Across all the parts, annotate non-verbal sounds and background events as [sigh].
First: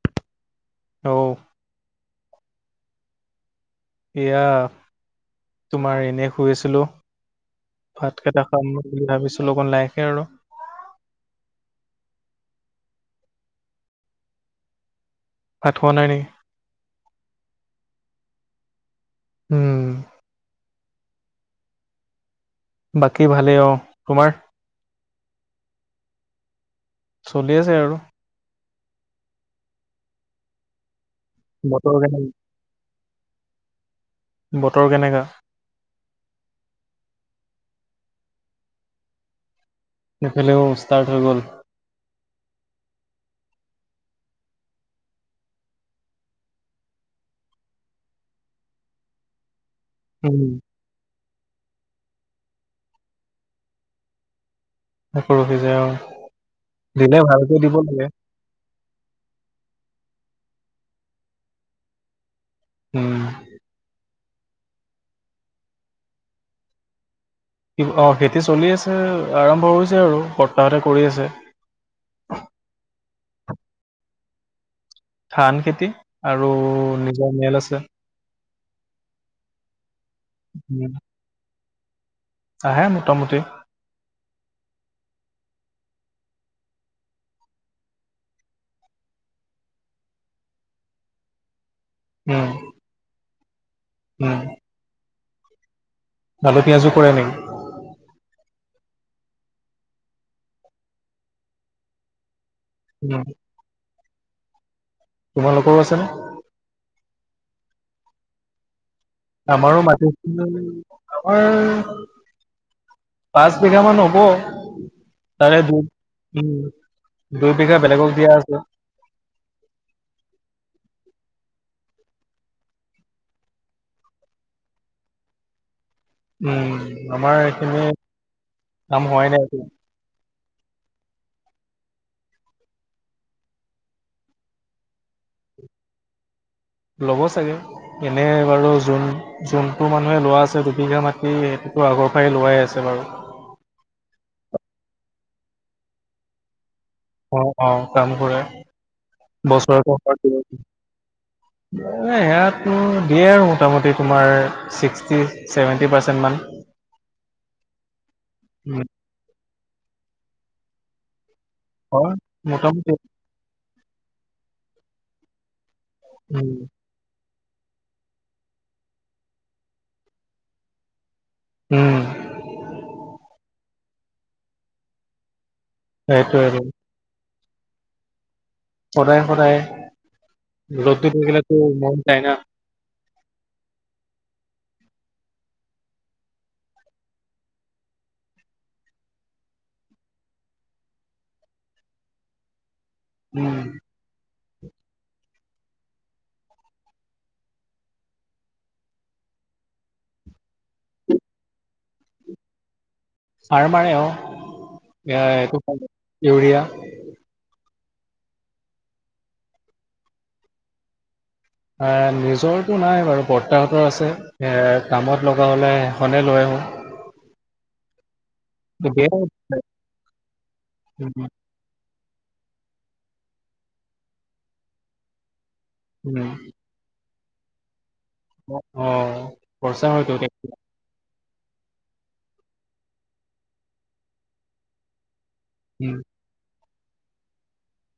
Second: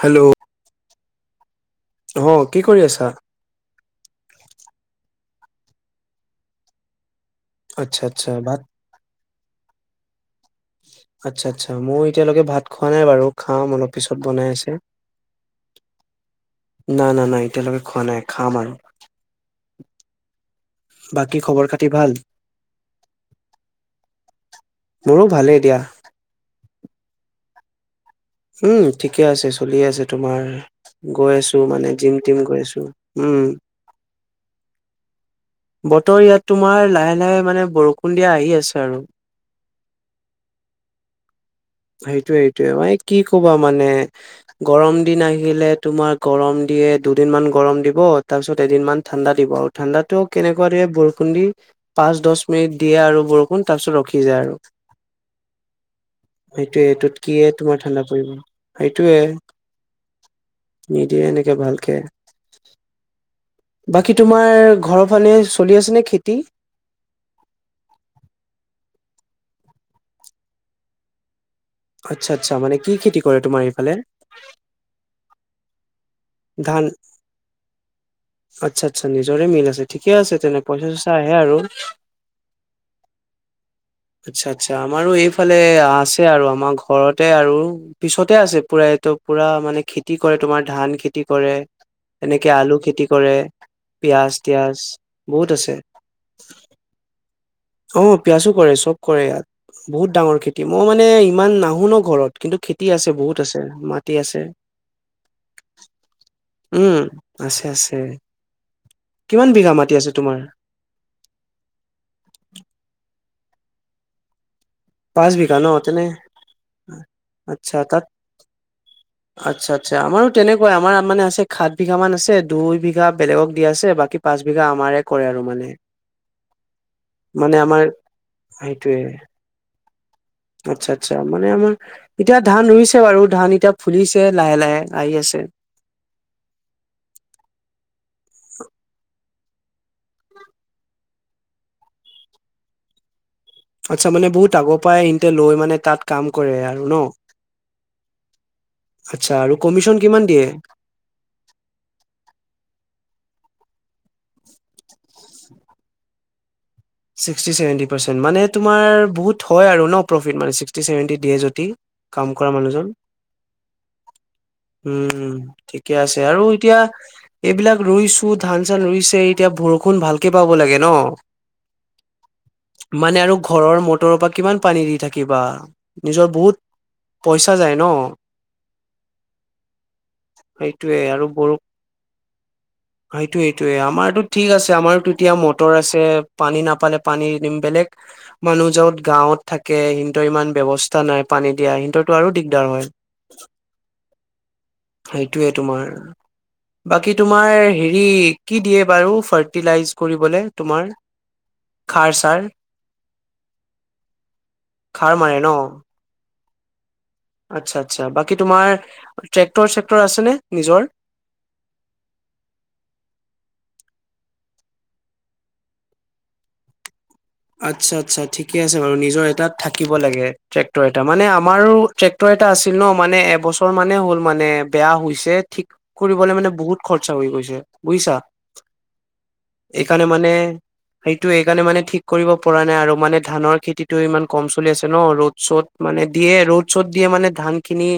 Hello. লওঁ আহ কি কৰি আছা? এইয়া তোমাৰ এনে শুই আছিলো। আচ্ছা আচ্ছা ভাতকেইটা ভাত খাম বুলি ভাবিছিলো [unintelligible] কে আৰু আচ্ছা আচ্ছা মই এতিয়ালৈকে ভাত খোৱা নাই বাৰু খাম অলপ পিছত বনাই আছে। ভাত খোৱা নাই নেকি? নাই না নাই এতিয়ালৈকে খোৱা নাই। খাম আৰু। উম। বাকী খবৰ-খাতি ভাল? বাকী ভালেই অ, তোমাৰ? মোৰো ভালেই দিয়া। চলি আছে আৰু। উম, ঠিকে আছে চলি আছে তোমাৰ গৈ আছো মানে বতৰ কেনে জিম-টিম গৈ আছো উম। বতৰ কেনেকা? বতৰ ইয়াত তোমাৰ লাহে লাহে মানে বৰষুণ দিয়া আহি আছে আৰু। [unintelligible] লেও ষ্টাৰ্ট হৈ গ'ল। সেইটোয়ে- সেইটোয়ে মানে কি কবা মানে গৰম দিন আহিলে তোমাৰ গৰম দিয়ে দুদিন মান গৰম দিব তাৰপিছত এদিন মান ঠাণ্ডা দিব আ ঠাণ্ডাতো উম কেনেকুৱা দিয়ে ব খুন দি পাঁচ দহ মিনিট দিয়ে আৰু বৰষুণ তাৰ পিছত ৰখি যায় আৰু। [unintelligible] সেইটোয়েটো, দিলে কিয়ে ভালকে দিব তোমাৰ ঠাণ্ডা লাগে পৰিব সেইটোয়ে। নিদিয়ে এনেকে ভালকে। উম। কি তোমাৰ ঘৰৰ ফালে চলি আছে নে খেতি। অ খেতি চলি আছে আৰম্ভ হৈছে আৰু বৰ্তাহতে কৰি আছে। আটচা- আটচা মানে কি খেতি কৰে তোমাৰ সেইফালে। ধান খেতি। আৰু নিজৰ মেল আছে। আটছা-আটছা নিজৰে মিল আছে। ঠিকে আছে তেনে উম পইচাটো ছয়ছা আহে আৰু। আহে মোটামুটি আটছা- আটছা আমাৰো এইফালে আছে আৰু আমাৰ ঘৰতে আৰু পিছতে আছে পুৰা এইটো পুৰা মানে খেতি কৰে তোমাৰ ধান খেতি কৰে। উম এনেকে আলু খেতি কৰে। পিয়াজ উম। তিয়াজ। বহুত আছে। আলু পিঁয়াজো কৰে নেকি। অ', পিঁয়াজো কৰে চব কৰে ইয়াত, বহুত ডাঙৰ খেতি, মই মনে ইমান নাহোঁ ন ঘৰত। কিন্তু খেতি আছে, উম বহুত আছে মাটি আছে। তোমালোকৰো আছে নে? উম, আছে-আছে। উম। আমাৰো মাটি [unintelligible] আমাৰ পাঁচ বিঘা মান হ'ব। পাঁচ তাৰে বিঘা ন, দুই তেনে উম দুই বিঘা আচ্ছা তাত বেলেগক দিয়া আছে আচ্ছা-আচ্ছা, আমাৰো তেনেকুৱাই আমাৰ মানে আছে সাত বিঘা মান আছে, দুই বিঘা বেলেগক দিয়া আছে বাকী পাঁচ বিঘা আমাৰে কৰে আৰু মানে। উম, আমাৰ এইখিনি সেইটোয়ে কাম হোৱাই নাই একো। আচ্ছা- আচ্ছা মানে আমাৰ এতিয়া ধান ৰুইছে বাৰু ধান এতিয়া ফুলিছে লাহে- লাহে আহি আছে। ল'ব চাগে, এনেই বাৰুো যোন জোনটো মানুহে লোৱা আছে দুবিঘা মাটি, সেইটোতো আগৰ পাই লোৱাই আছে বাৰু। আচ্ছা, মানে বহুত আগৰ পৰাই ইহতে লৈ মানে তাত কাম কৰে আৰু। ন অ'-অ', কাম কৰে, আচ্ছা আৰু কমিশন বছৰেকত কিমান দিয়ে [unintelligible] সেয়া দিয়ে আৰু। মোটামুটি তোমাৰ ছিক্সটি ছেভেণ্টি পাৰ্চেণ্ট মান। ছিক্সটি ছেভেনটি পাৰচেন্ত, মানে উম, তোমাৰ বহুত হয় আৰু ন প্ৰফিট মানে ছিক্সটি চেভেনটি দিয়ে যদি। হয় কাম কৰা মানুহজন মোটামুটি উম। ঠিকে আছে আৰু উম এতিয়া এইবিলাক ৰুইছো ধান- চান ৰুইছে এতিয়া বৰষুণ ভালকে পাব লাগে ন। উম মানে আৰু ঘৰৰ ম বতৰৰ পৰা কিমান পানী দি থাকিবা নিজৰ সেইটো বহুত পইচা যায় ন সদায় সেইটোৱে ৰ'দটো আৰু বষ থাকিলেতো মন যায় না। সেইটো সেইটোয়ে আমাৰতো ঠিক আছে আমাৰো এতিয়া মটৰ আছে পানী নাপালে পানী দিম বেলেগ মানুহ যত গাঁৱত থাকে সিহতৰ ইমান ব্যয়ৱস্থা নাই পানী দিয়া সিহঁতৰতো আৰু দিগদাৰ হয় উম সেইটোৱে তোমাৰ বাকী তোমাৰ হেৰি কি দিয়ে বাৰু ফাৰ্টিলাইজ কৰিবলৈ তোমাৰ খাৰ ছাৰ চাৰ মাৰে খাৰ অ মাৰে এটো ন ইউৰিয়া আচ্ছা আচ্ছা বাকী তোমাৰ ট্ৰেক্টৰ চেক্টৰ আছে নে নিজৰ নিজৰটো নাই বাৰু বৰ্তাহতৰ আছে কামত লগা হ'লে এইখনেই লৈ আহোঁ আতচা আতচা থে আছে বাৰু নিজৰ এটাত থাকিব লাগে ট্ৰেক্টৰ এটা মানে উম আমাৰো এটা আছিল ন মানে এবছৰ মানে হ'ল মানে বেয়া হৈছে ঠিক উম কৰিবলে মানে বহুত খৰ আচ্ছা হৈ গৈছে। বুজিছা অ', খৰচা হয়তো টো এই কাৰণে মানে ঠিক কৰিব পৰা নাই আৰু মানে ধানৰ খেতিটো ইমান কম চলি আছে ন' ৰ'দ চ'ত উম মানে দিয়ে ৰ'দ চত দিয়ে মানে ধানখিনি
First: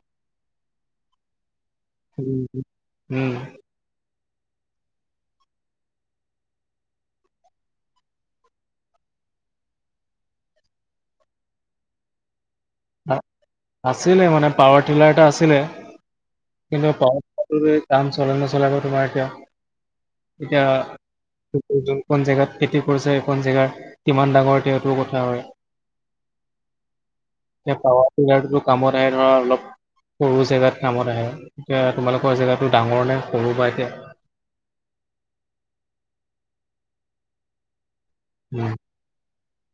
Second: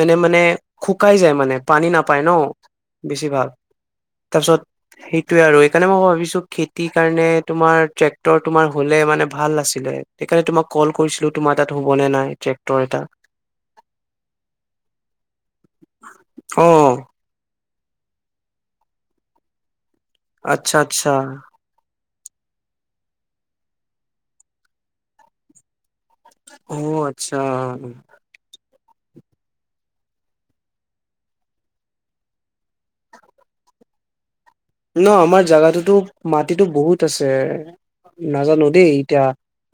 মানে মানে শুকাই যায় মানে। পানী নাপায় উম উম ন' বেছি উম, ভাল। তাৰপিছত সেইটোৱে আৰু সেইকাৰণে মই ভাবিছো খেতিৰ কাৰণে তোমাৰ ট্ৰে টৰ তোমাৰ হ'লে মানে ভাল আছিলে সেইকাৰণে তোমাক কল কৰিছিলো তোমাৰ তাত হ'ব নে নাই। ট্ৰেক্টৰ এটা আছিলে মানে পাৱাৰ টিলাৰটা আছিলে অ কিন্তু পাৱাৰ টিলাৰটো কাম চলেই নচলাব তোমাৰ এতিয়া। আচ্ছা, আচ্ছা। এখন জেগাত খেতি কৰিছে, এইখন জেগাৰ কিমান ডাঙৰ তেওঁটো কথা হয়। অ', আচ এই প্ৰ গ কামত আহে ধৰা অলপ সৰু জেগাত কামত আহে এতিয়া তোমালোকৰ জেগাতো ডাঙৰ নে সৰু বা এতিয়া। ন আমাৰ জাগাটোতো মাটিতো বহুত আছে। নাজানো উম। দেই এতিয়া।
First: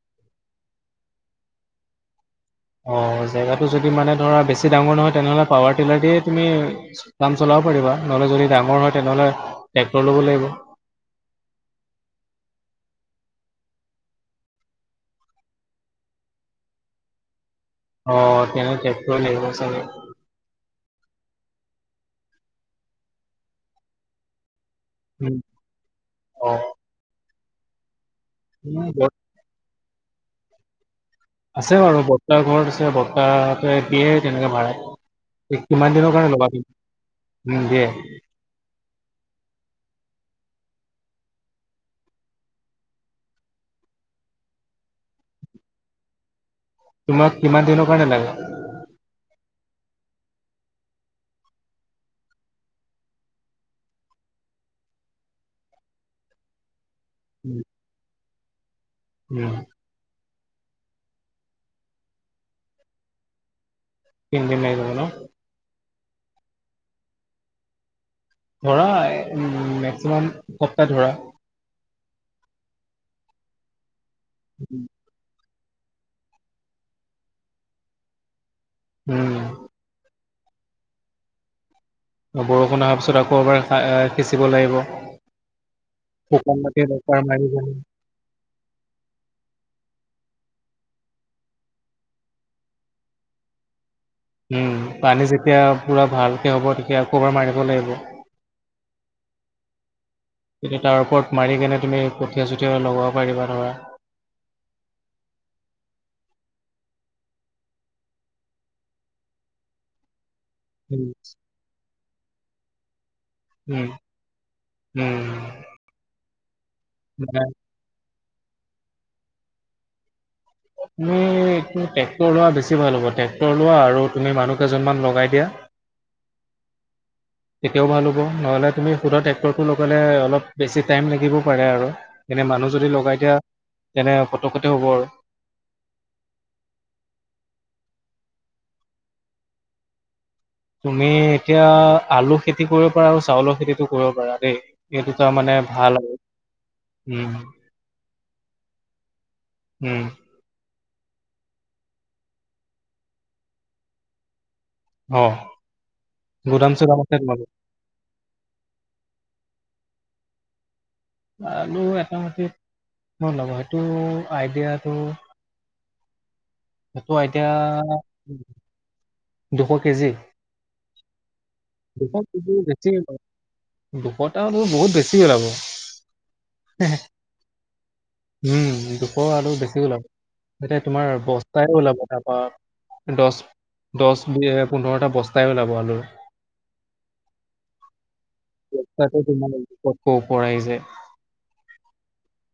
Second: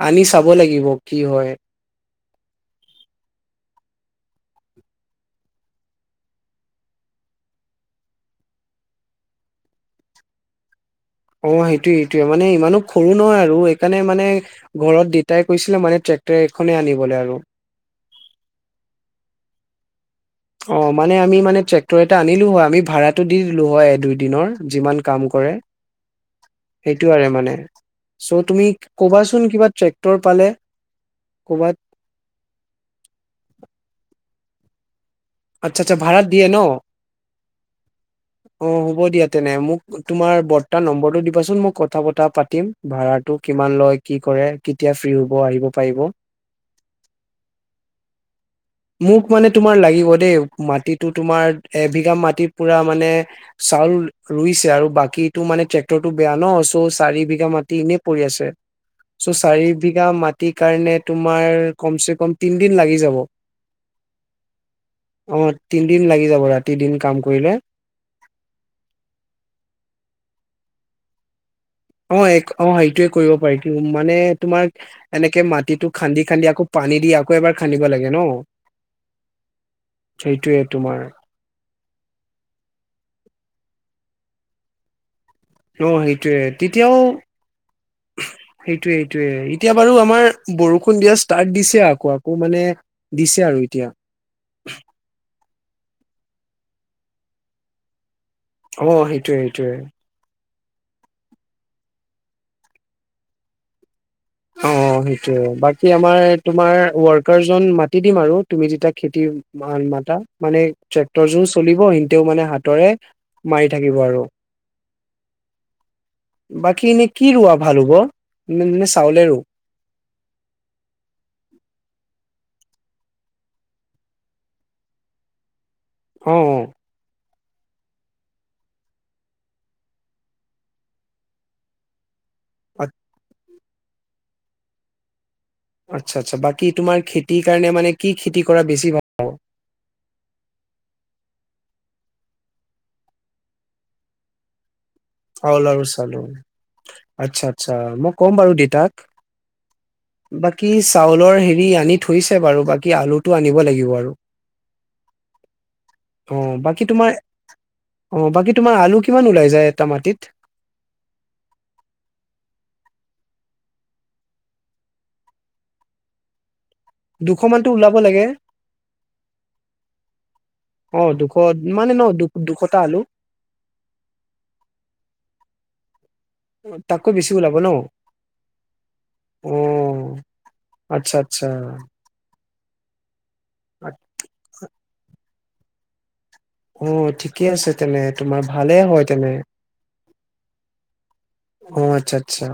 আনি চাব লাগিব কি হয়। অ' জেগাটো যদি মানে ধৰা বেছি ডাঙৰ নহয় তেনেহ'লে পাৱাৰ টিলাৰ দিয়ে তুমি কাম চলাব পাৰিবা, নহ'লে যদি ডাঙৰ হয় তেনেহ'লে ট্ৰেক্টৰ ল'ব লাগিব। অ' সেইটোৱে সেইটোৱে মানে ইমানো সৰু নহয় আৰু, সেইকাৰণে মানে ঘৰত দেতাই কৈছিলে মানে ট্ৰেক্টৰ এখনে আনিবলৈ আৰু। অ' তেনে ট্ৰৈক্টৰ লাগিব চাগে। অ' মানে আমি মানে ট্ৰেক্টৰ এটা আনিলো হয় আমি ভাড়াটো দি দিলো হয় দুই দিনৰ। যিমান কাম উম কৰে অ সেইটো আৰু মানে। [inaudible] চ' তুমি উম, ব ক'বাচোন কিবা ট্ৰেক তৰ, পালে। আছে ক'বাত বাৰু বৰ্তা ঘৰত আছে, বৰ্তা [unintelligible] [unintelligible] আচ্ছা কিমান আচ্ছা দিনৰ ভাড়াত কাৰণে দিয়ে ল'বা ন তুমি? উম, দিয়ে। হ'ব অ', দিয়া তেনে মোক তোমাৰ বৰ্তাৰ নম্বৰটো দিবাচোন, মই কথা বতৰা পাৰিম, ভাড়াটো কিমান লয়, কি কৰে, কেতিয়া ফ্ৰী হ'ব আহিব পাৰিব। তোমাক কিমান দিনৰ কাৰনে লাগে? মোক মানে তোমাৰ লাগিব দেই, মাটিতো তোমাৰ এবিঘা মাটিত পুৰা মানে চাউল ৰুইছে আৰু বাকীটো মানে ট্ৰেক্টৰটো বেয়া ন ত' চাৰি বিঘা মাটি এনেই পৰি আছে। চ' উম চাৰি বিঘা মাট টি, কাৰণে তোমাৰ কমচে কম তিনি দিন লাগি যাব। তিনদিন‌ লাগি যাব ন? অ', তিনদিন লাগি যাব, ৰাতি, দিন কাম কৰিলে। ধৰা উম, মেক্সিমাম দুসপ্তাহ ধৰা। অ', এক অ', এইটোয়ে কৰিব পাৰি কি মানে তোমাক এনেকে মাট মাটিটো খান্দি, খান্দি আকৌ পানী দি আকৌ এবাৰ খান্দিব লাগে ন? উম। সেইটোৱে তোমাৰ বৰষুণ অহাৰ পিছত আকৌ আ, এবাৰ সিঁচিব লাগিব। অ', সেইটোয়ে শুকান মাটিত তেতিয়াও এবাৰ মাৰি দিম। সেইটোয়ে, সেইটোয়ে এতিয়া বাৰু আমাৰ বৰষুণ দিয়া ষ্টাৰ্ট দিছে আকৌ, আকৌ মানে দিছে আৰু এতিয়া। উম, পানী যেতিয়া পুৰা ভালকে হ'ব আকৌ এবাৰ মাৰিব লাগিব। অ', সেইটোৱে, সেইটোৱে। তেতিয়া তাৰ ওপৰত মাৰি কেনে তুমি কঠীয়া চঠীয়া লগাব পাৰিবা ধৰা। অ', সেইটোয়ে বাকী আমাৰ, তোমাৰ ৱৰ্কাৰজন মাতি দিম আৰু তুমি যেতিয়া খেতি মাতা মানে উম ট্ৰেক্টৰ যে চলিব এ। তেওঁ মানে হাতৰে মাৰি উম থাকিব আৰু উম। বাকী এনে কি মানে ৰোৱা ভাল হ'ব নি নিশ্চ তাউলেৰো আমি ট্ৰেক্টৰ লোৱা বেছি বেছি ভাল হ'ব ট্ৰেক্টৰ লোৱা আৰু তুমি মানুহ কেইজনমান লগাই দিয়া অ অ তেতিয়াও ভাল হ'ব নহ'লে তুমি সুদা টেক্ট্ৰৰটো লগলে অলপ বেছি টাইম লাগিব পাৰে আৰু এনে মানুহ অ যদি লগাই দিয়া তেনে পটকতে হ'ব আৰু আচ্ছা আচ্ছা বাকী তোমাৰ খেতিৰ কাৰণে মানে কি খেতি কৰা বেছি ভাল হ'ব তুমি এতিয়া আলু খেতি কৰিব পাৰা আৰু চাউলৰ খেতিটো কৰিব পাৰা দেই এই দুটা মানে আউল আৰু ভাল চালো উম আচ্ছা আচ্ছা মোক ক'ম বাৰু দেউতাক উম কি চাউলৰ হেৰি আনি থৈছে বাৰু বাকী আলুটো আনিব লাগিব আৰু অ অ গুদাম বাকী চুদাম তোমাৰ আছে তোমালোকৰ? অ বাকী তোমাৰ আলু কিমান ওলাই যায় [unintelligible] মাটিত আৰু এটা মাটিত মোৰ লগ সেইটো আইডিয়াটো সেইটো আই দুশ মানতো ওলাব লাগে [unintelligible] দুশ কেজি? অ, দুশ মানে ন দুশ দু কেজি দুশটা বেছি আলু ওলাব দুশটা বহুত বেছি ওলাব হে -হে তাতকৈ বেছি ওলাব ন উম, দুশ আৰু অ বেছি ওলাব এতিয়া তোমাৰ আচ্ছা আচ্ছা বস্তাই ওলাব তাৰপা দছ- দছ বিয়ে পোন্ধৰটা বচ [unintelligible] আলুৰ অ, ঠিকে আছে তেনে। তোমাৰ ভালে হয় তেনে [unintelligible] ক'ৰ আহিযে? অ, আচ্ছা-আচ্ছা।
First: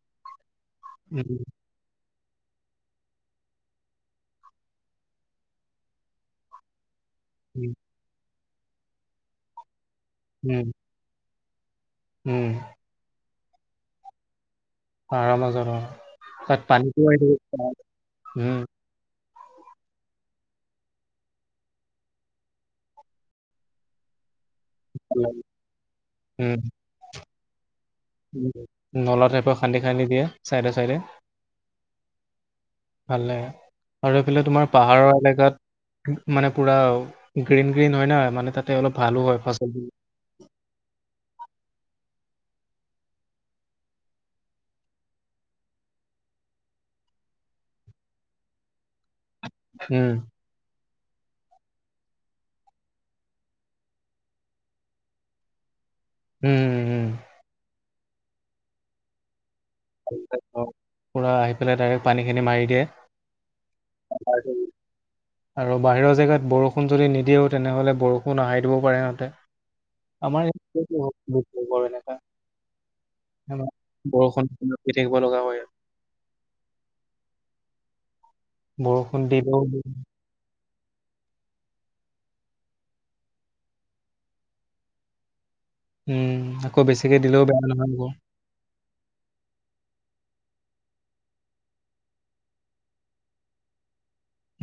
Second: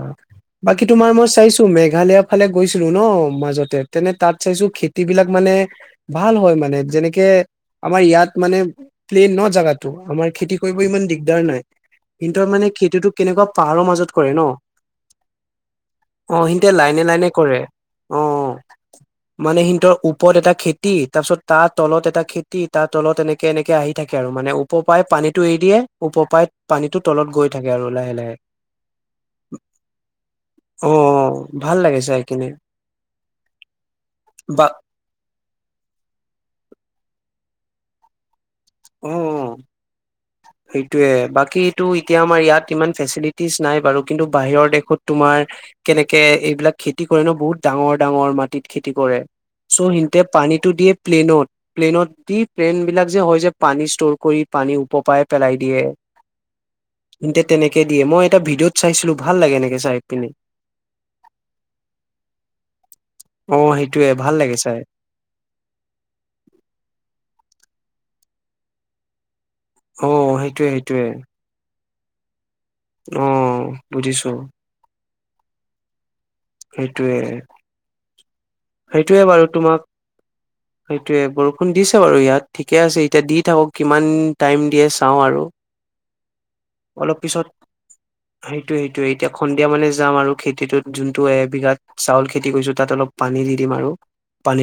বাকী তোমাৰ মই উম চাইছো মেঘালেয়া ফালে গৈছিলো ন' মাজতে তেনে তাত চাইছো খেতি বিলাক মানে ভাল হয় মানে যেনেক কে উম আমাৰ ইয়াত মানে প্লেন ন' জাগাত ত' আমাৰ খেতি উম কৰিব ইমান দিগদাৰ নাই। কিন্তু উম, মানে খেতিতো কেনেকুৱা পাহাৰৰ মাজত কৰে ন। পাৰ মাজত অ সিহঁতে তাত পানী লাইনে লাইনে পাই কৰে অ উম। মানে সিহঁতৰ ওপৰত এটা খেতি তাৰপিছত তাৰ তলত এটা খেতি তাৰ তলত এনেকে-এনেকে আহি থাকে আৰু মানে উপপায় পানীটো এৰি দিয়ে উম, উপপায়ত পানীটো তলত গৈ থাকে আৰু লাহে লাহে নলা টাইপৰ খান্দি-খান্দি দিয়ে চাইডে অ চাইডে ভাল লাগে চাই কিনে ভালে আৰু এইফালে তোমাৰ বা পাহাৰৰ এলেকাত মানে পুৰা গ্ৰীণ-গ্ৰীণ হয় নহয় মানে তাত অ সেইটয়ে বাকী এটো এতিয়া আমাৰ ইয়াত ইমান ফেচিলিটিজ নাই বাৰু কিন্তু বাহিৰৰ দেশত তোমাৰ কেনেকে এইবিলাক খেতি কৰে ন বহুত ডাঙৰ ডাঙৰ মাটিত খেতি কৰে। চ' উম, সিতে পানীটো দিয়ে প্লেনত-প্লেনত দি প্লেন বিলাক যে হয় যে পানী ষ্টৰ কৰি পানী ওপৰপায় পেলাই দিয়ে। উম, উম। উম। হিন্তে তেনেক মই এটা ভিডিঅত চাইছিলো ভাল লাগে নক আহি পেলাই ডাইৰেক্ট পানীখিনি মাৰি দিয়ে। অ সেইটোয়ে ভাল লাগে চাই আৰু বাহিৰৰ জেগাত বৰষুণ যদি নিদিওঁ তেনেহ'লে বৰষুণ আহাই দিব পাৰে সিহঁতে। অ আমাৰ অহ বুজিছোঁ। দেখিব লগা হয়। সেইটোৱে। বৰষুণ দিলেও সেইটোয়ে বৰষুণ দিছে বাৰু ইয়াত ঠিকে আছে এতিয়া দি থাকক কিমান টাইম দিয়ে চাওঁ আৰু। উম, আকৌ বেছিকে অলপ দিলেও পিছত বেয়া নহয় আকৌ। সেইটোয়ে সেইটোয়ে এতিয়া সন্ধিয়া মানে যাম আৰু। খেটোত যোনটো এবিঘাত চাউল খেতি কৰিছো তাত অলপ পানী দি দিম আৰু।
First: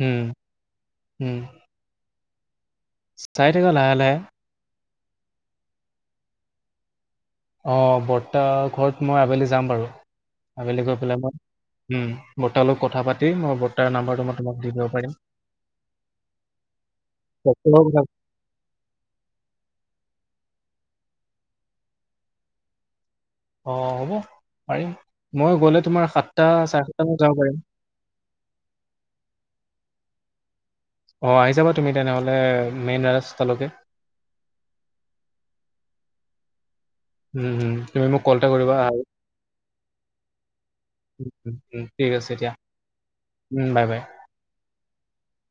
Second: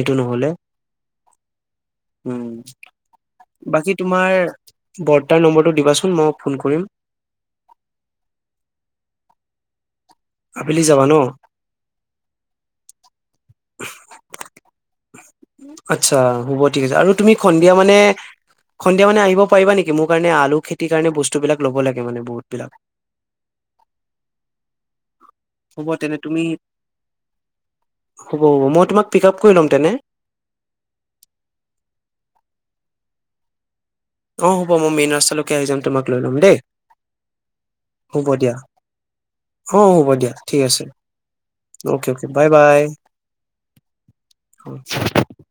উম, নহলে। উম। উম। চাই থকা বাকী লাহে লাহে। তোমাৰ বৰ্তাৰ নম্বৰটো দিবাচোন মই ফোন কৰিম। অ বৰ্তা ঘৰত মই আবেলি যাম বাৰু। আবেলি গৈ যাবা ন পেলাই মই উ বৰ্তাৰ লগত কথা পাতি মই বৰ্তাৰ নাম্বাৰটো মই তোমাক দি দিব পাৰিম। আচ্ছা হ'ব ঠিক আছে আৰু তুমি সন্ধিয়া মানে অ' সন্ধিয়া মানে আহিব পাৰিবা নেকি মোৰ কাৰণে আলু খেতি কাৰণে বস্তুবিলাক ল'ব লাগে মানে বহুত বিলাক। অ হ'ব পাৰিম। মই গ'লে হ'ব তোমাৰ তেনে তুমি সাতটা চাৰে সাতটা মানত যাব পাৰিম। হ'ব হ'ব মই তোমাক পিক আপ কৰি লম তেনে। অ আহি যাবা তুমি তেনেহলে মেইন ৰাস্তালৈকে। অ হ'ব মই মেইন ৰাস্তালৈকে আহি যাম তোমাক লৈ ল'ম দেই। উম, উম, তুমি মোক হ'ব কল এটা দিয়া কৰিবা আৰু। অ হ'ব দিয়া ঠিক আছে। উম, উম, উম। অ'কে ঠিক অ'কে আছে বাই দিয়া। বাই। উম, বাই বাই। [unintelligible]